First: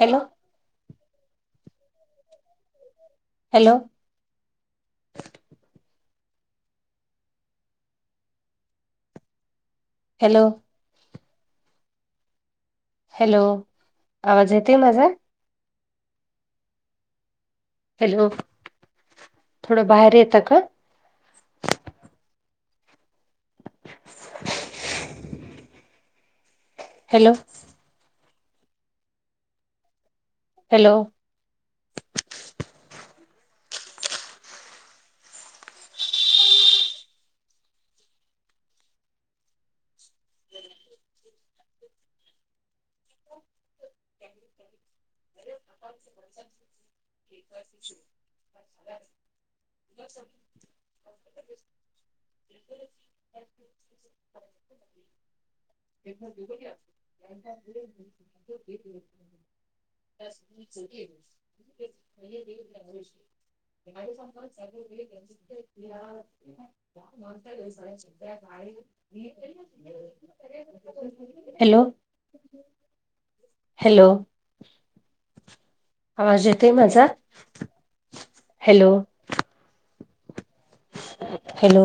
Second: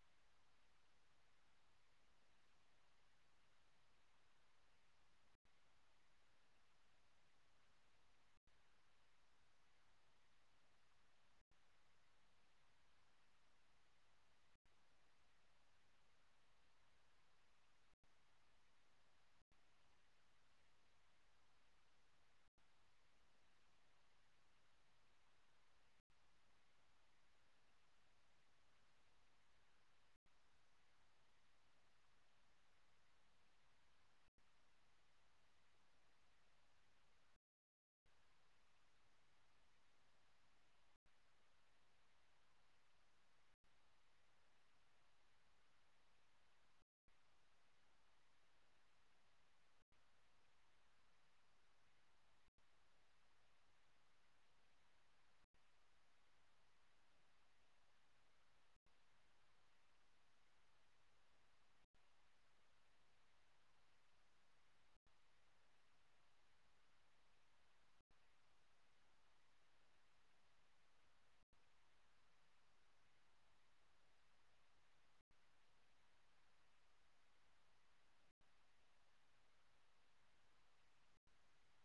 Hello hello hello hello आवाज येतय माझा हॅलो थोडं बाहेर येतं का [inaudible] हॅलो हॅलो झा [inaudible] [inaudible] [inaudible] [inaudible] [inaudible] ता का हॅलो हॅलो आवाज येतोय माझा हॅलो हॅलो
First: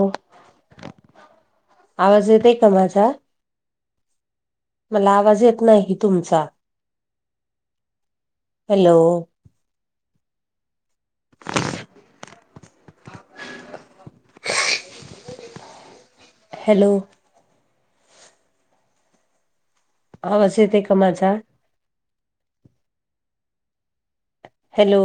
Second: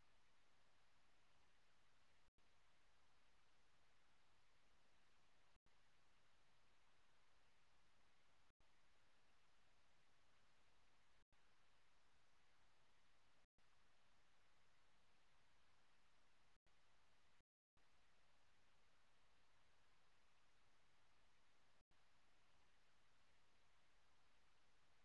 आवाज येतय का माझा मला आवाज येत नाही तुमचा हॅलो [inaudible] हॅलो आवाज येतोय का माझा? हॅलो.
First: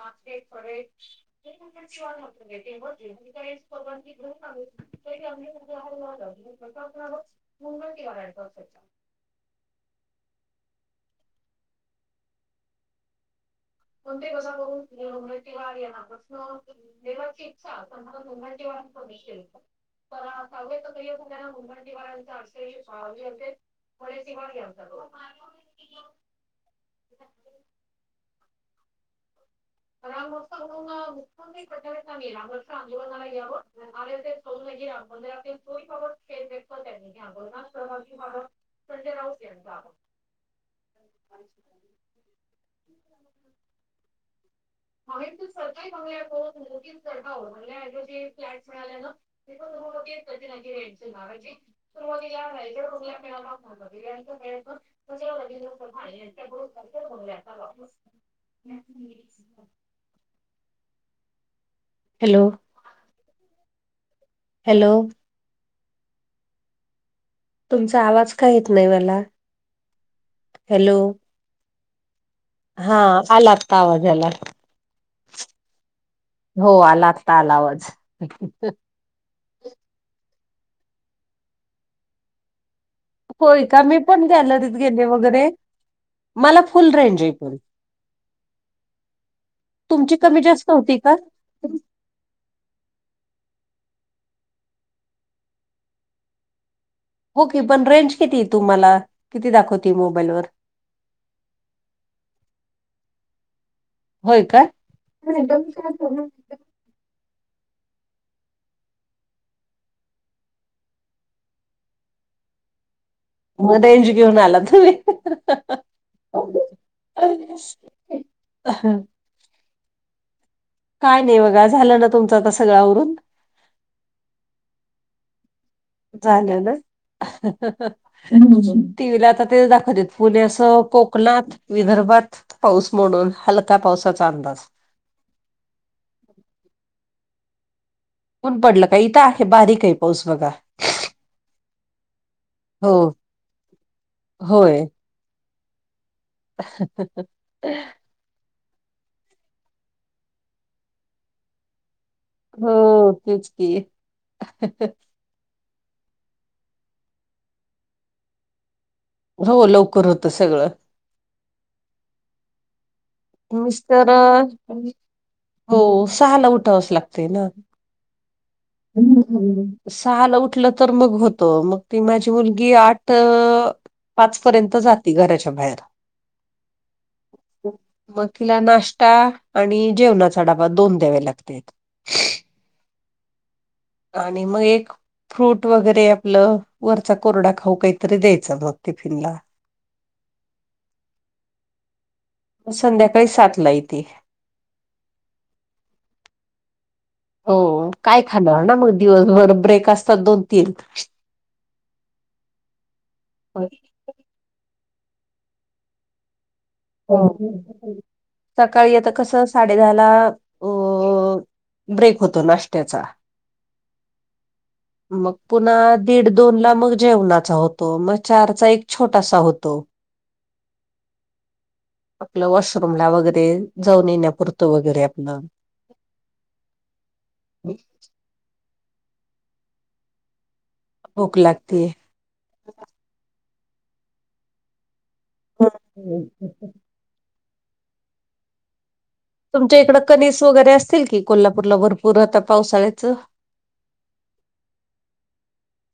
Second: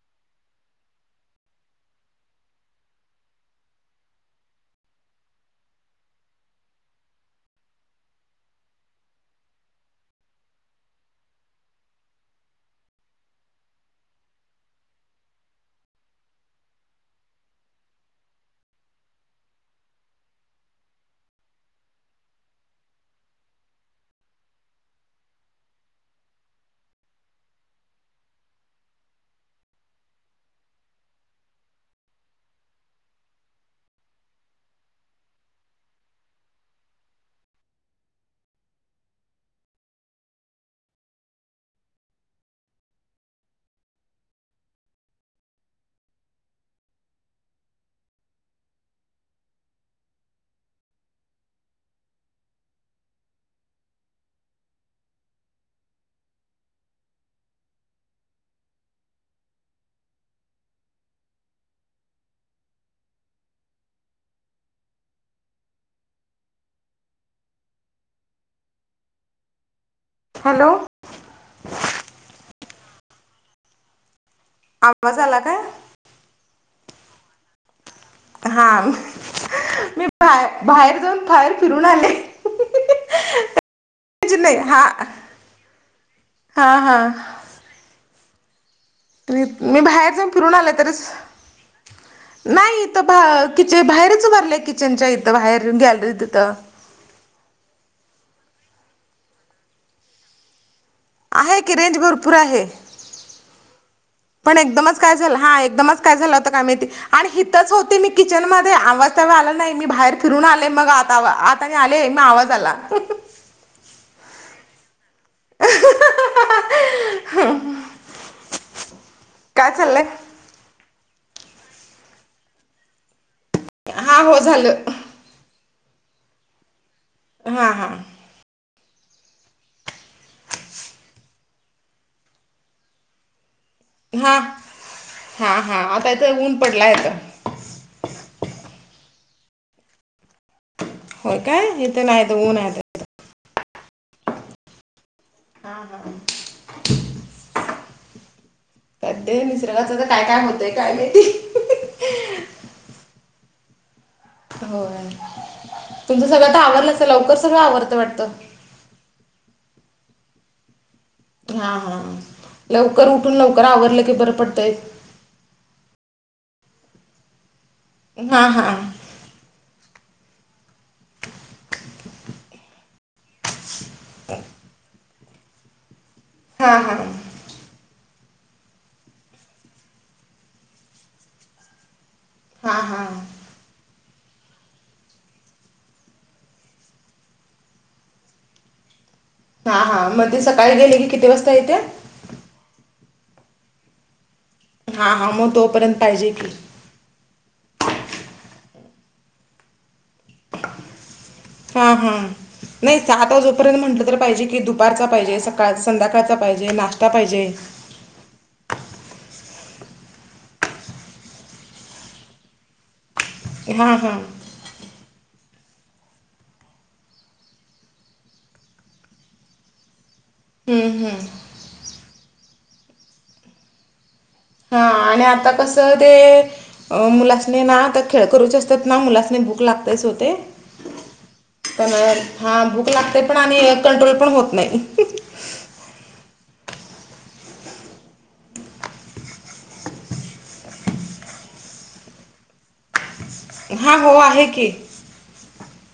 करडेच. ते पण तुमची वाट बघतात. [inaudible] मगो आपलागच मुंगल किंवाड असाय कोणते कसा करून ते ये ना प्रन देवा ची इच्छा मला दोन जेव्हा सश तर काही असल्या मुंबंटीव्यांच असे ते म स कोण घऊतल [inaudible] मुख्यम प राम आंदोलनाला घ सौ राम मंद तो [unintelligible] त्यांनी घागीत संजय राऊत यांचाज ह. मा त सरकारी बंगल्या बंगल्या जे फ्लॅट मिळाल्या ना. तक कर ना माजी ला इकडेुला मिळाळ वी. हॅलो. हॅलो. तुमचा आवाज काय येत नाही मला? हॅलो. हा आला आता आवाजाला. आवाज आला का? हो आलागता आला आवाज. हा मी बा बाहेर जाऊन बाहेर फिरून आले. म्हणजे होय का मी पण नाही गॅलरीत हा गेले वगैरे. मला हा फुल हा रेंज आहे इथे. तरी मी बाहेर तुमची जाऊन कमी फिरून जास्त आल होती तरीच का? नाही इथं बा किचे बाहेरच भरलेय किचनच्या इथं बाहेर गॅलरीत तिथं. होओके पण रेंज किती तुम्हाला किती दाखवते मोबाईलवर? आहे की रेंज भरपूर आहे. होय पण का? एकदमच काय झालं हा एकदमच काय झालं होता काय माहिती? आणि हथच होते मी किचन मध्ये आवाजवे आला नाही मी बाहेर फिरून आले मग आता. आले मग आवाज आला. मग रेंज घेऊन आला तुम्ही. ह. काय चाललंय? काय नाही बघा झालं ना तुमचं आता सगळं आवरून? हा हो झालं. झालं ना? हा हा टीव्हीला आता ते दाखवतेत उद्या असं कोकणात विदर्भात पाऊस मोडून हलका पावसाचा हा अंदाज हा हा आता इथं ऊन पडला आहेेत. कोन पडलं का? इथं आहे बारीक आहे पाऊस बघा. होय काय इथ नायत ऊन आहे. हो होय. हा हा. हो कध निसर्गाचं तर काय काय होतंय काय माहिती? हो तेच की. हो तुमचं सगळं तर आवरल लवकर सगळ आवरत वाटतं. हो लवकर होत सगळं. हा हा लवकर उठून लवकर आवरलं मिस्टर की बरं अ, पडतंय हो सहाला उठावचं लागते ना हा हा सल उठलं तर मग होतं मग ती माझी मुलगी आठ पाचपर्यंत जाते घराच्या बाहेर हा हा मग तिला नाश्ता आणि जेवणाचा डाबा दोन द्यावे लागते हा हा आणि मग एक फ्रूट वगैरे आपलं वरचा कोरडा खाऊ काहीतरी द्यायचा रोज टिफिनला हा हा मध्ये सकाळी गेले की किती वाजता येते म संध्याकाळी सात ला येते हा हा मग तोपर्यंत पाहिजे की हो काय खाल ना मग दिवसभर ब्रेक असतात दोन तीन हा हा नाही सात वाजेपर्यंत म्हंटलं तर पाहिजे की दु उारचा पाहिजे सकाळ संध्याकाळचा पाहिजे ना हो सकाळी आता कस साडे दहा ला अ ब्रेक होतो नाशत्याचा हा हां मग पुन्हा दीड दोन ला मग जेवणाचा होतो मग चारचा एक छोटासा होतो हम्म हम्म आपलं वॉशरूम ला वगैरे जाऊन येण्यापुरत हा आणि आता कस ते मुलासने ना तर खेळ करूचे असतात ना मुलासने भूक लागतेच होते भूक लागते पण हा भूक लागते पण आणि कंट्रोल पण होत नाही हा तुमच्या इकडं कनिस वगैरे असतील की कोल्हापूरला भरपूर आता पावसाळ्याचं हा हो आहे की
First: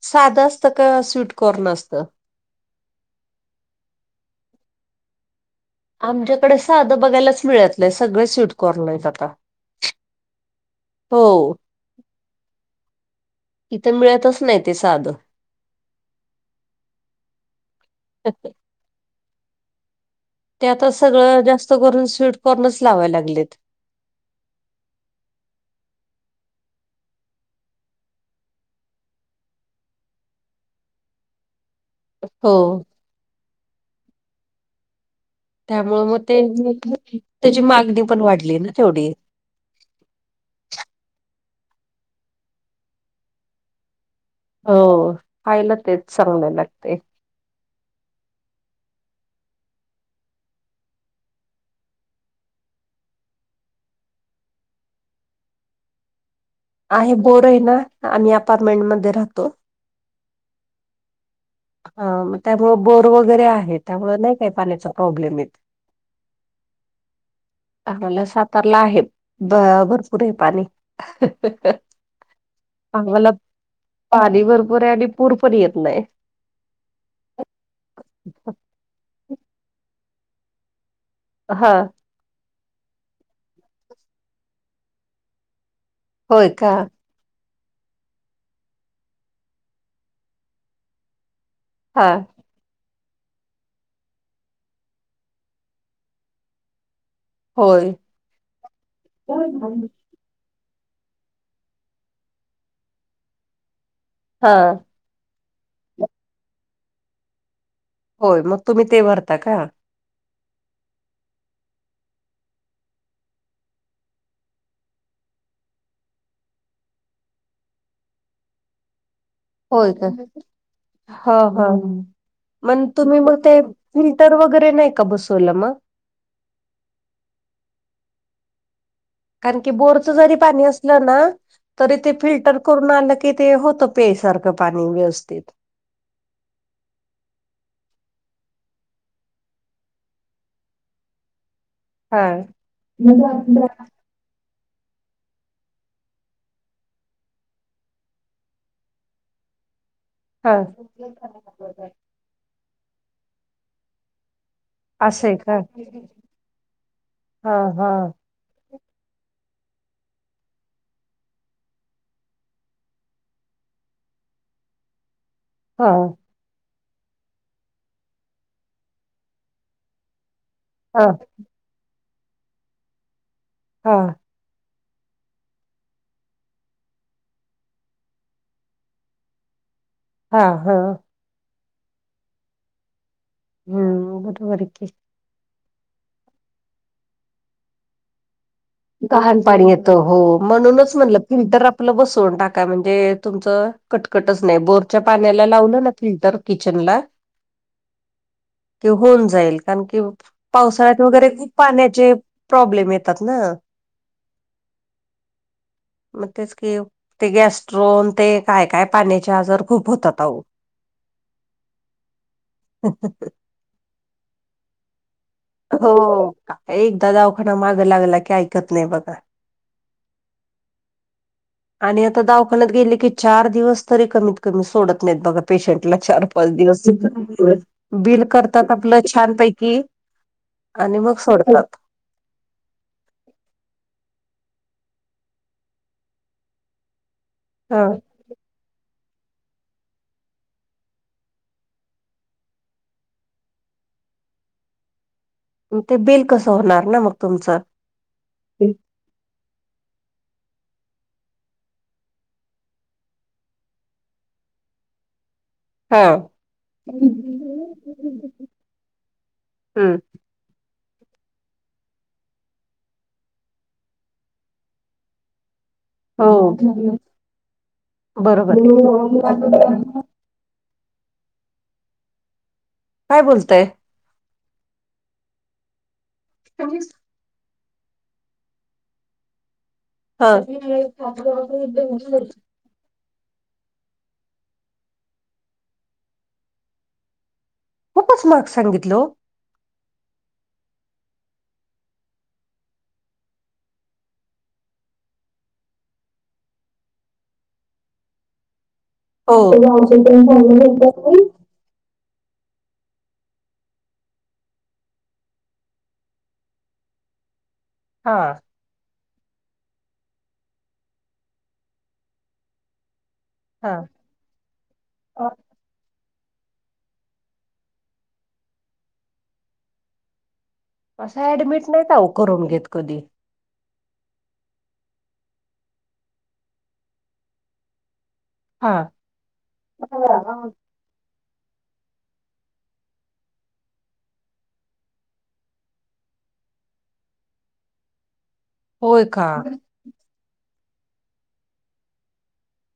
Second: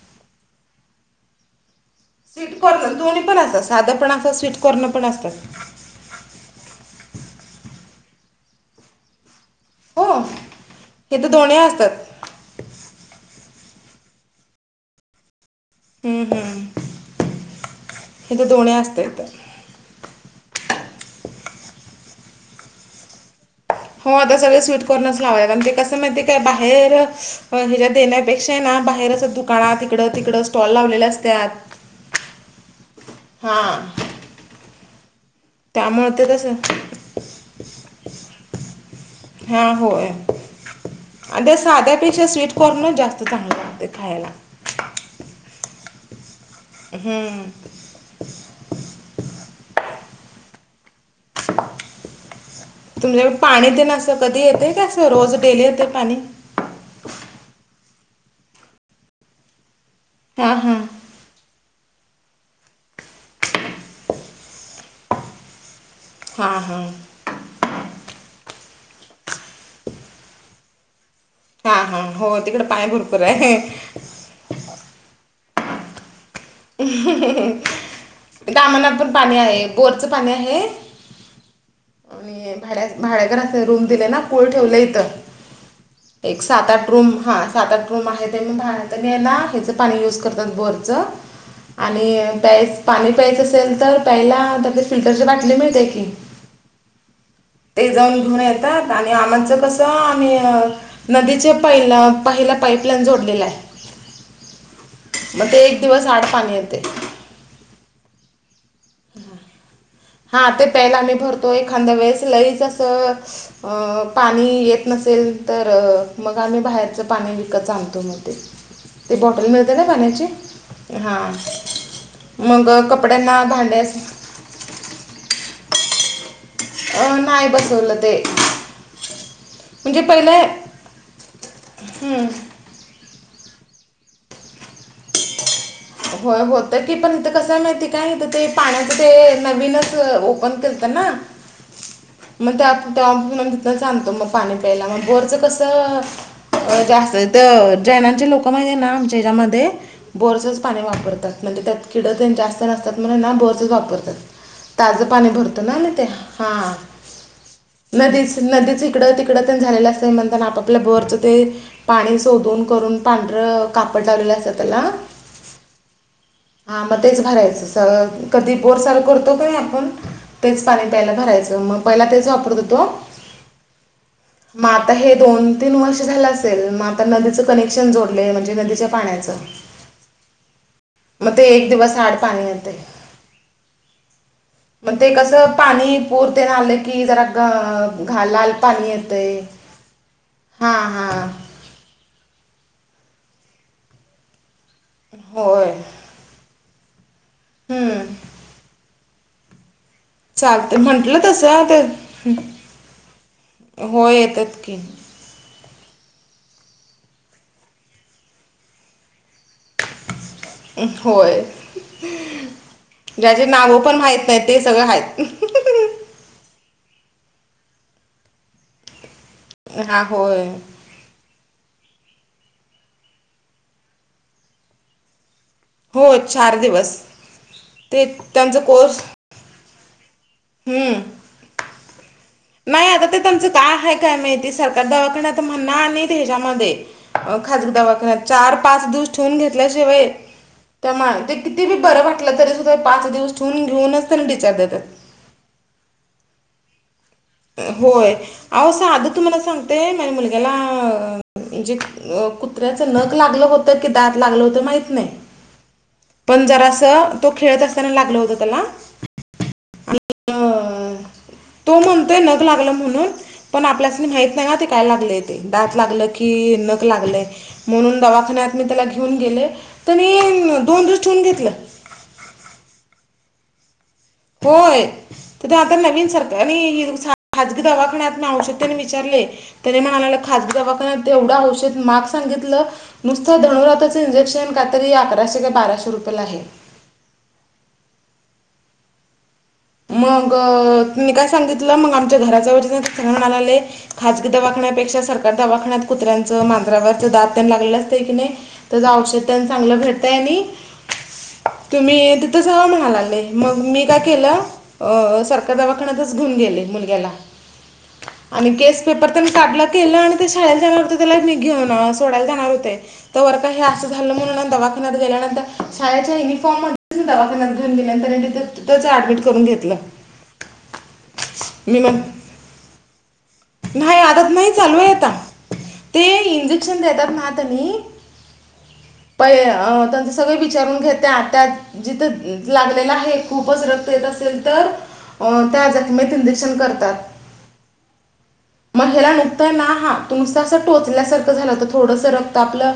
साधं असतं का स्वीटकॉर्न असतं स्वीट कॉर्नर दोन्हीणतात साधं पण असतात स्वीट कॉर्नर पण असतात आमच्याकडे साधं बघायलाच मिळतलंय सगळे स्वीटकॉर्नर आहेत आता हो हे हो तर दोन असतात इथं मिळतच नाही ते साधं हम्म हम्म इथे दोन्ही असतात तर ते आता सगळं जास्त करून स्वीटकॉर्नच लावाय लागलेत हो आता सगळे स्वीट कॉर्नर्स लावायात म्हणजे कसं माहितीे काय बाहेर ह्याच्या देण्यापेक्षा ना बाहेरच दुकाना तिकडं तिकडं स्टॉल लावलेले असतात हो हा त्यामुळ मग ते त्याची मागणी पण वाढली ना तेवढी हा होतें आ साध्यापेक्षा स्वीट कॉर्न जास्त चांगलाते खायला हो खयला तेच चांगलंयलाग हम्म तुमच्याकडे पाणी दे नस कधी येते का अस रोज डेली येते पाणी आहे बोर आहे ना आम्ही अपार्टमेंट मध्ये राहतो हा हा हग त्यामु बोर वगैरे आहे त्यामुळें नाही काय पाण्याचा प्रॉब्लेम येत हां हां आपला सातारला आहे ब भरपूर आहे पाणी हा हा हो तिकडे पाणी भरपूर आम्हाला आहे पाणी भरपूर आहे आणि पूर पण येत नाही कामना पण पाणी आहे बोरचं पाणी आहे हा आणि भाड्याभाड्याकराना अस रूम दिले ना पळ ठेवलं इथं एक होय सात का आठ रूम हा सात आठ रूम आहेत ते मग भाडात न आहे ना ह्याचं पाणी यूज करतात बोरचं हा आणि प्यायच पाणी प्यायचं असेल तर प्यायला त्याले फिल्टरच्या बाटली मिळते की ते होय. जाऊन घेऊन येतात आणि आमचं हा कसं नदीच्या पा पाहिला पाईपलाईन जोडलेला आहे हा मग ते एक दिवस आड पाणी येते होय मग तुम्ही ते भरता का हा ते प्यायला आम्ही भरतोय एखाांदा वेळेस लईच असं अ पाणी येत नसेल तर मग आम्ही बाहेरच पाणी विकत आणतो मध्ये ते बॉटल मिळते ना पाण्याची ह हां हा मग तुम्ही मग कपड्यांना ते भांड्यास टर वगैरे नाही का बसवलं मग अं नाही बसवलं ते कारण की म्हणजे बोरच पहिले जरी पाणी असलं ना तरी ते हम्म, फिल्टर करून आलं की ते होत पेयासारखं पाणी व्यवस्थित हो होतं की पण ईथ कस माहिती काय नाही तर ते पाण्याच ते नवीनच ओपन केलत ना हा मग त्या मग तिथनच आणतो मग पाणी प्यायला मग बोरचं कसं अ जास्त जैनांचे लोक माहिती आहे ना आमच्या हच्यामध्ये हा बोर्सच पाणी वापरतात म्हणजे त्यात किडं त्यांत जास्त नसतात म्हणून ना बोर्सच वापरतात ताजं असं पाणी आहे का भरतो ना आम्ह ते हा हा हा नदीच नदीच हिकडं तिकडं झालेलं असतं म्हणताना आपापल्या बोअरचं ते पाणी शोधून करून पांढरं कापड लावलेलं असतय त्याला हा हा मग तेच भरायचं स कधी बोर चालू करतो का नाही आपण तेच पाणी हा प्यायला भरायचं मग पहिला तेच वापरत हो तो हां मग आता हे दोन तीन वर्ष झालं असेल मग आता नदीचं कनेक्शन जोडलेय म्हणजे नदीच्या पाण्याचं हा हा मग ते एक दिवस आड पाणी येते हम्म बरोबर आहे की मग ते कसं पाणी पुर तेन आले की जरा घालाल घान पाणी येतं हो हां म्हणूनच म्हणलं हां फिल्टर आप आपलं बसवून टाका म्हणजे तुमचं कटकटच नाही बोरच्या पाण्याला होय लावलं ना फिल्टर किचन ला हम कि होऊन जाईल कारण की पावसाळ्यात म्हंटलं वगैरे खूप तसं पाण्याचे प्रॉब्लेम येतात ना हो येतात की मग तेच कि ते गॅस्ट्रोन ते काय काय पाण्याचे आजार खूप होतात त्याचे नाव पण माहित नाही ते सगळं आहेत हो एकदा दवाखाना मागं लागला की ऐकत नाही बघा आ होय आणि आता दवाखान्यात गेले की चार दिवस तरी कमीत कमी सोडत नाहीत बघा पेशंटला चार पाच दिवस ते बिल त्यांचा करतात कोर्स आपलं छानपैकी हम्म आणि मग सोडतात नाही आता ते त्यांनचं काय आहे काय माहिती सरकार दवाखाना आता म्हणणार आणि हेज्यामध्ये खाजगी हा दवाखान्यात चार पाच दिवस ठेवून घेतल्या शिवाय त्या मा ते किती बी बरं वाटलं तरी सुद्धा पाच दिवस ठेवून घेऊनच त्यांना डिस्चार्ज चारज देतात ते बिल कसं होणार ना मग तुमचं होय अ असं आध तुम्हाला सांगतेय माझ्या मुलग्याला म्हणजे अ कुत्र्याच नख लागलं होतं की दात लागलं होतं माहित नाही हा पण जरा अस तो खेळत असताना लागल होत त्याला हम्म अ, तो म्हणतोय नख लागलं म्हणून पण आपल्यास माहत नाही ना ते काय लागलेत दात ला की नक हो. लागलय म्हणून बरोबर दवाखान्यात त्याला घेऊन गेले ते दोन दिवस ठेऊन घेतलं काय बोलताय होय तिथं आता नवीन सरकार खाजगी दवाखान्यात ना औषध त्यांने विचारले त ला हा खजगी दवाखाण्यात जेवढं औषध महाग सांगितलं नुसतं धणुराताचं इंजेक्शन काहीतरी अकराशे काय बाराशे रुपयेला आहे खूपच महाग सांगितलं ओ मग मी काय सांगितलं मग आमच्या घराच्या जवळच चल म्हणालाले खाजगी दवाखान्यापेक्षा सरकार दवाखान्यात कुत्र्यांचं मांजरावरच दात त्यां लागलं असते की नाही त्याचं औषध ओ तेन चांगलं भेटतय आणि हो तुम्ही तिथं जावा हणालाले मग मी काय केलं सरकारी दवाखान्यातच घेऊन गेले मुलग्याला हा आणि केस पेपर तेन काढला केलं आणि ते शाळेला जाणार होत त्याला मी घेऊन सोडायला जाणार होते तर वर का हे हा असं झालं म्हणून दवाखान्यात गेल्यानंतर शाळेच्या युनिफॉर्म मध्ये दवाखान्यात घेऊन गेल्यानंतरच ऍडमिट करून घेतलं असं ऍडमिट मी नाही मग काऊ करून घेत कधी नाही आताच नाही चालू आता ते इंजेक्शन देतात ना त्यानी हा पहि अ त्यांच सगळे विचारून घेत्यात त्या जिथं लागलेला आहे खूपच रक्त येत असेल तर त्या जखमेत इंजेकशन करतात मग होय ह्याला का नुकतंय ना हा तुमस असं टोचल्यासारखं झालंत थोडंस रक्त आपलं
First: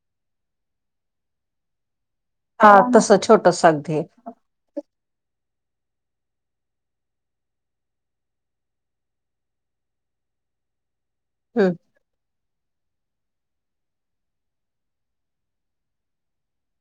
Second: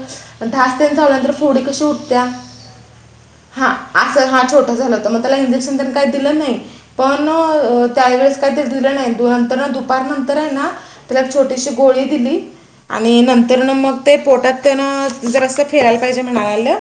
ढास तेन चावल्यानंतर फोडी कशी उठत्या हा तसं छोटस हा अगदी असं हा छोट झालं होत मग त्याला इंजेक्शन तेन काही दिलं नाही पण त्यावेेळेस काही दि दिलं नाही नंतर दुपार नंतर नंतर त्याला छोटीशी हम्म गोळी दिली आणि नंतर न मग ते पोटात त्यानं जरा अस ठेवायला पाहिजे म्हणालेलं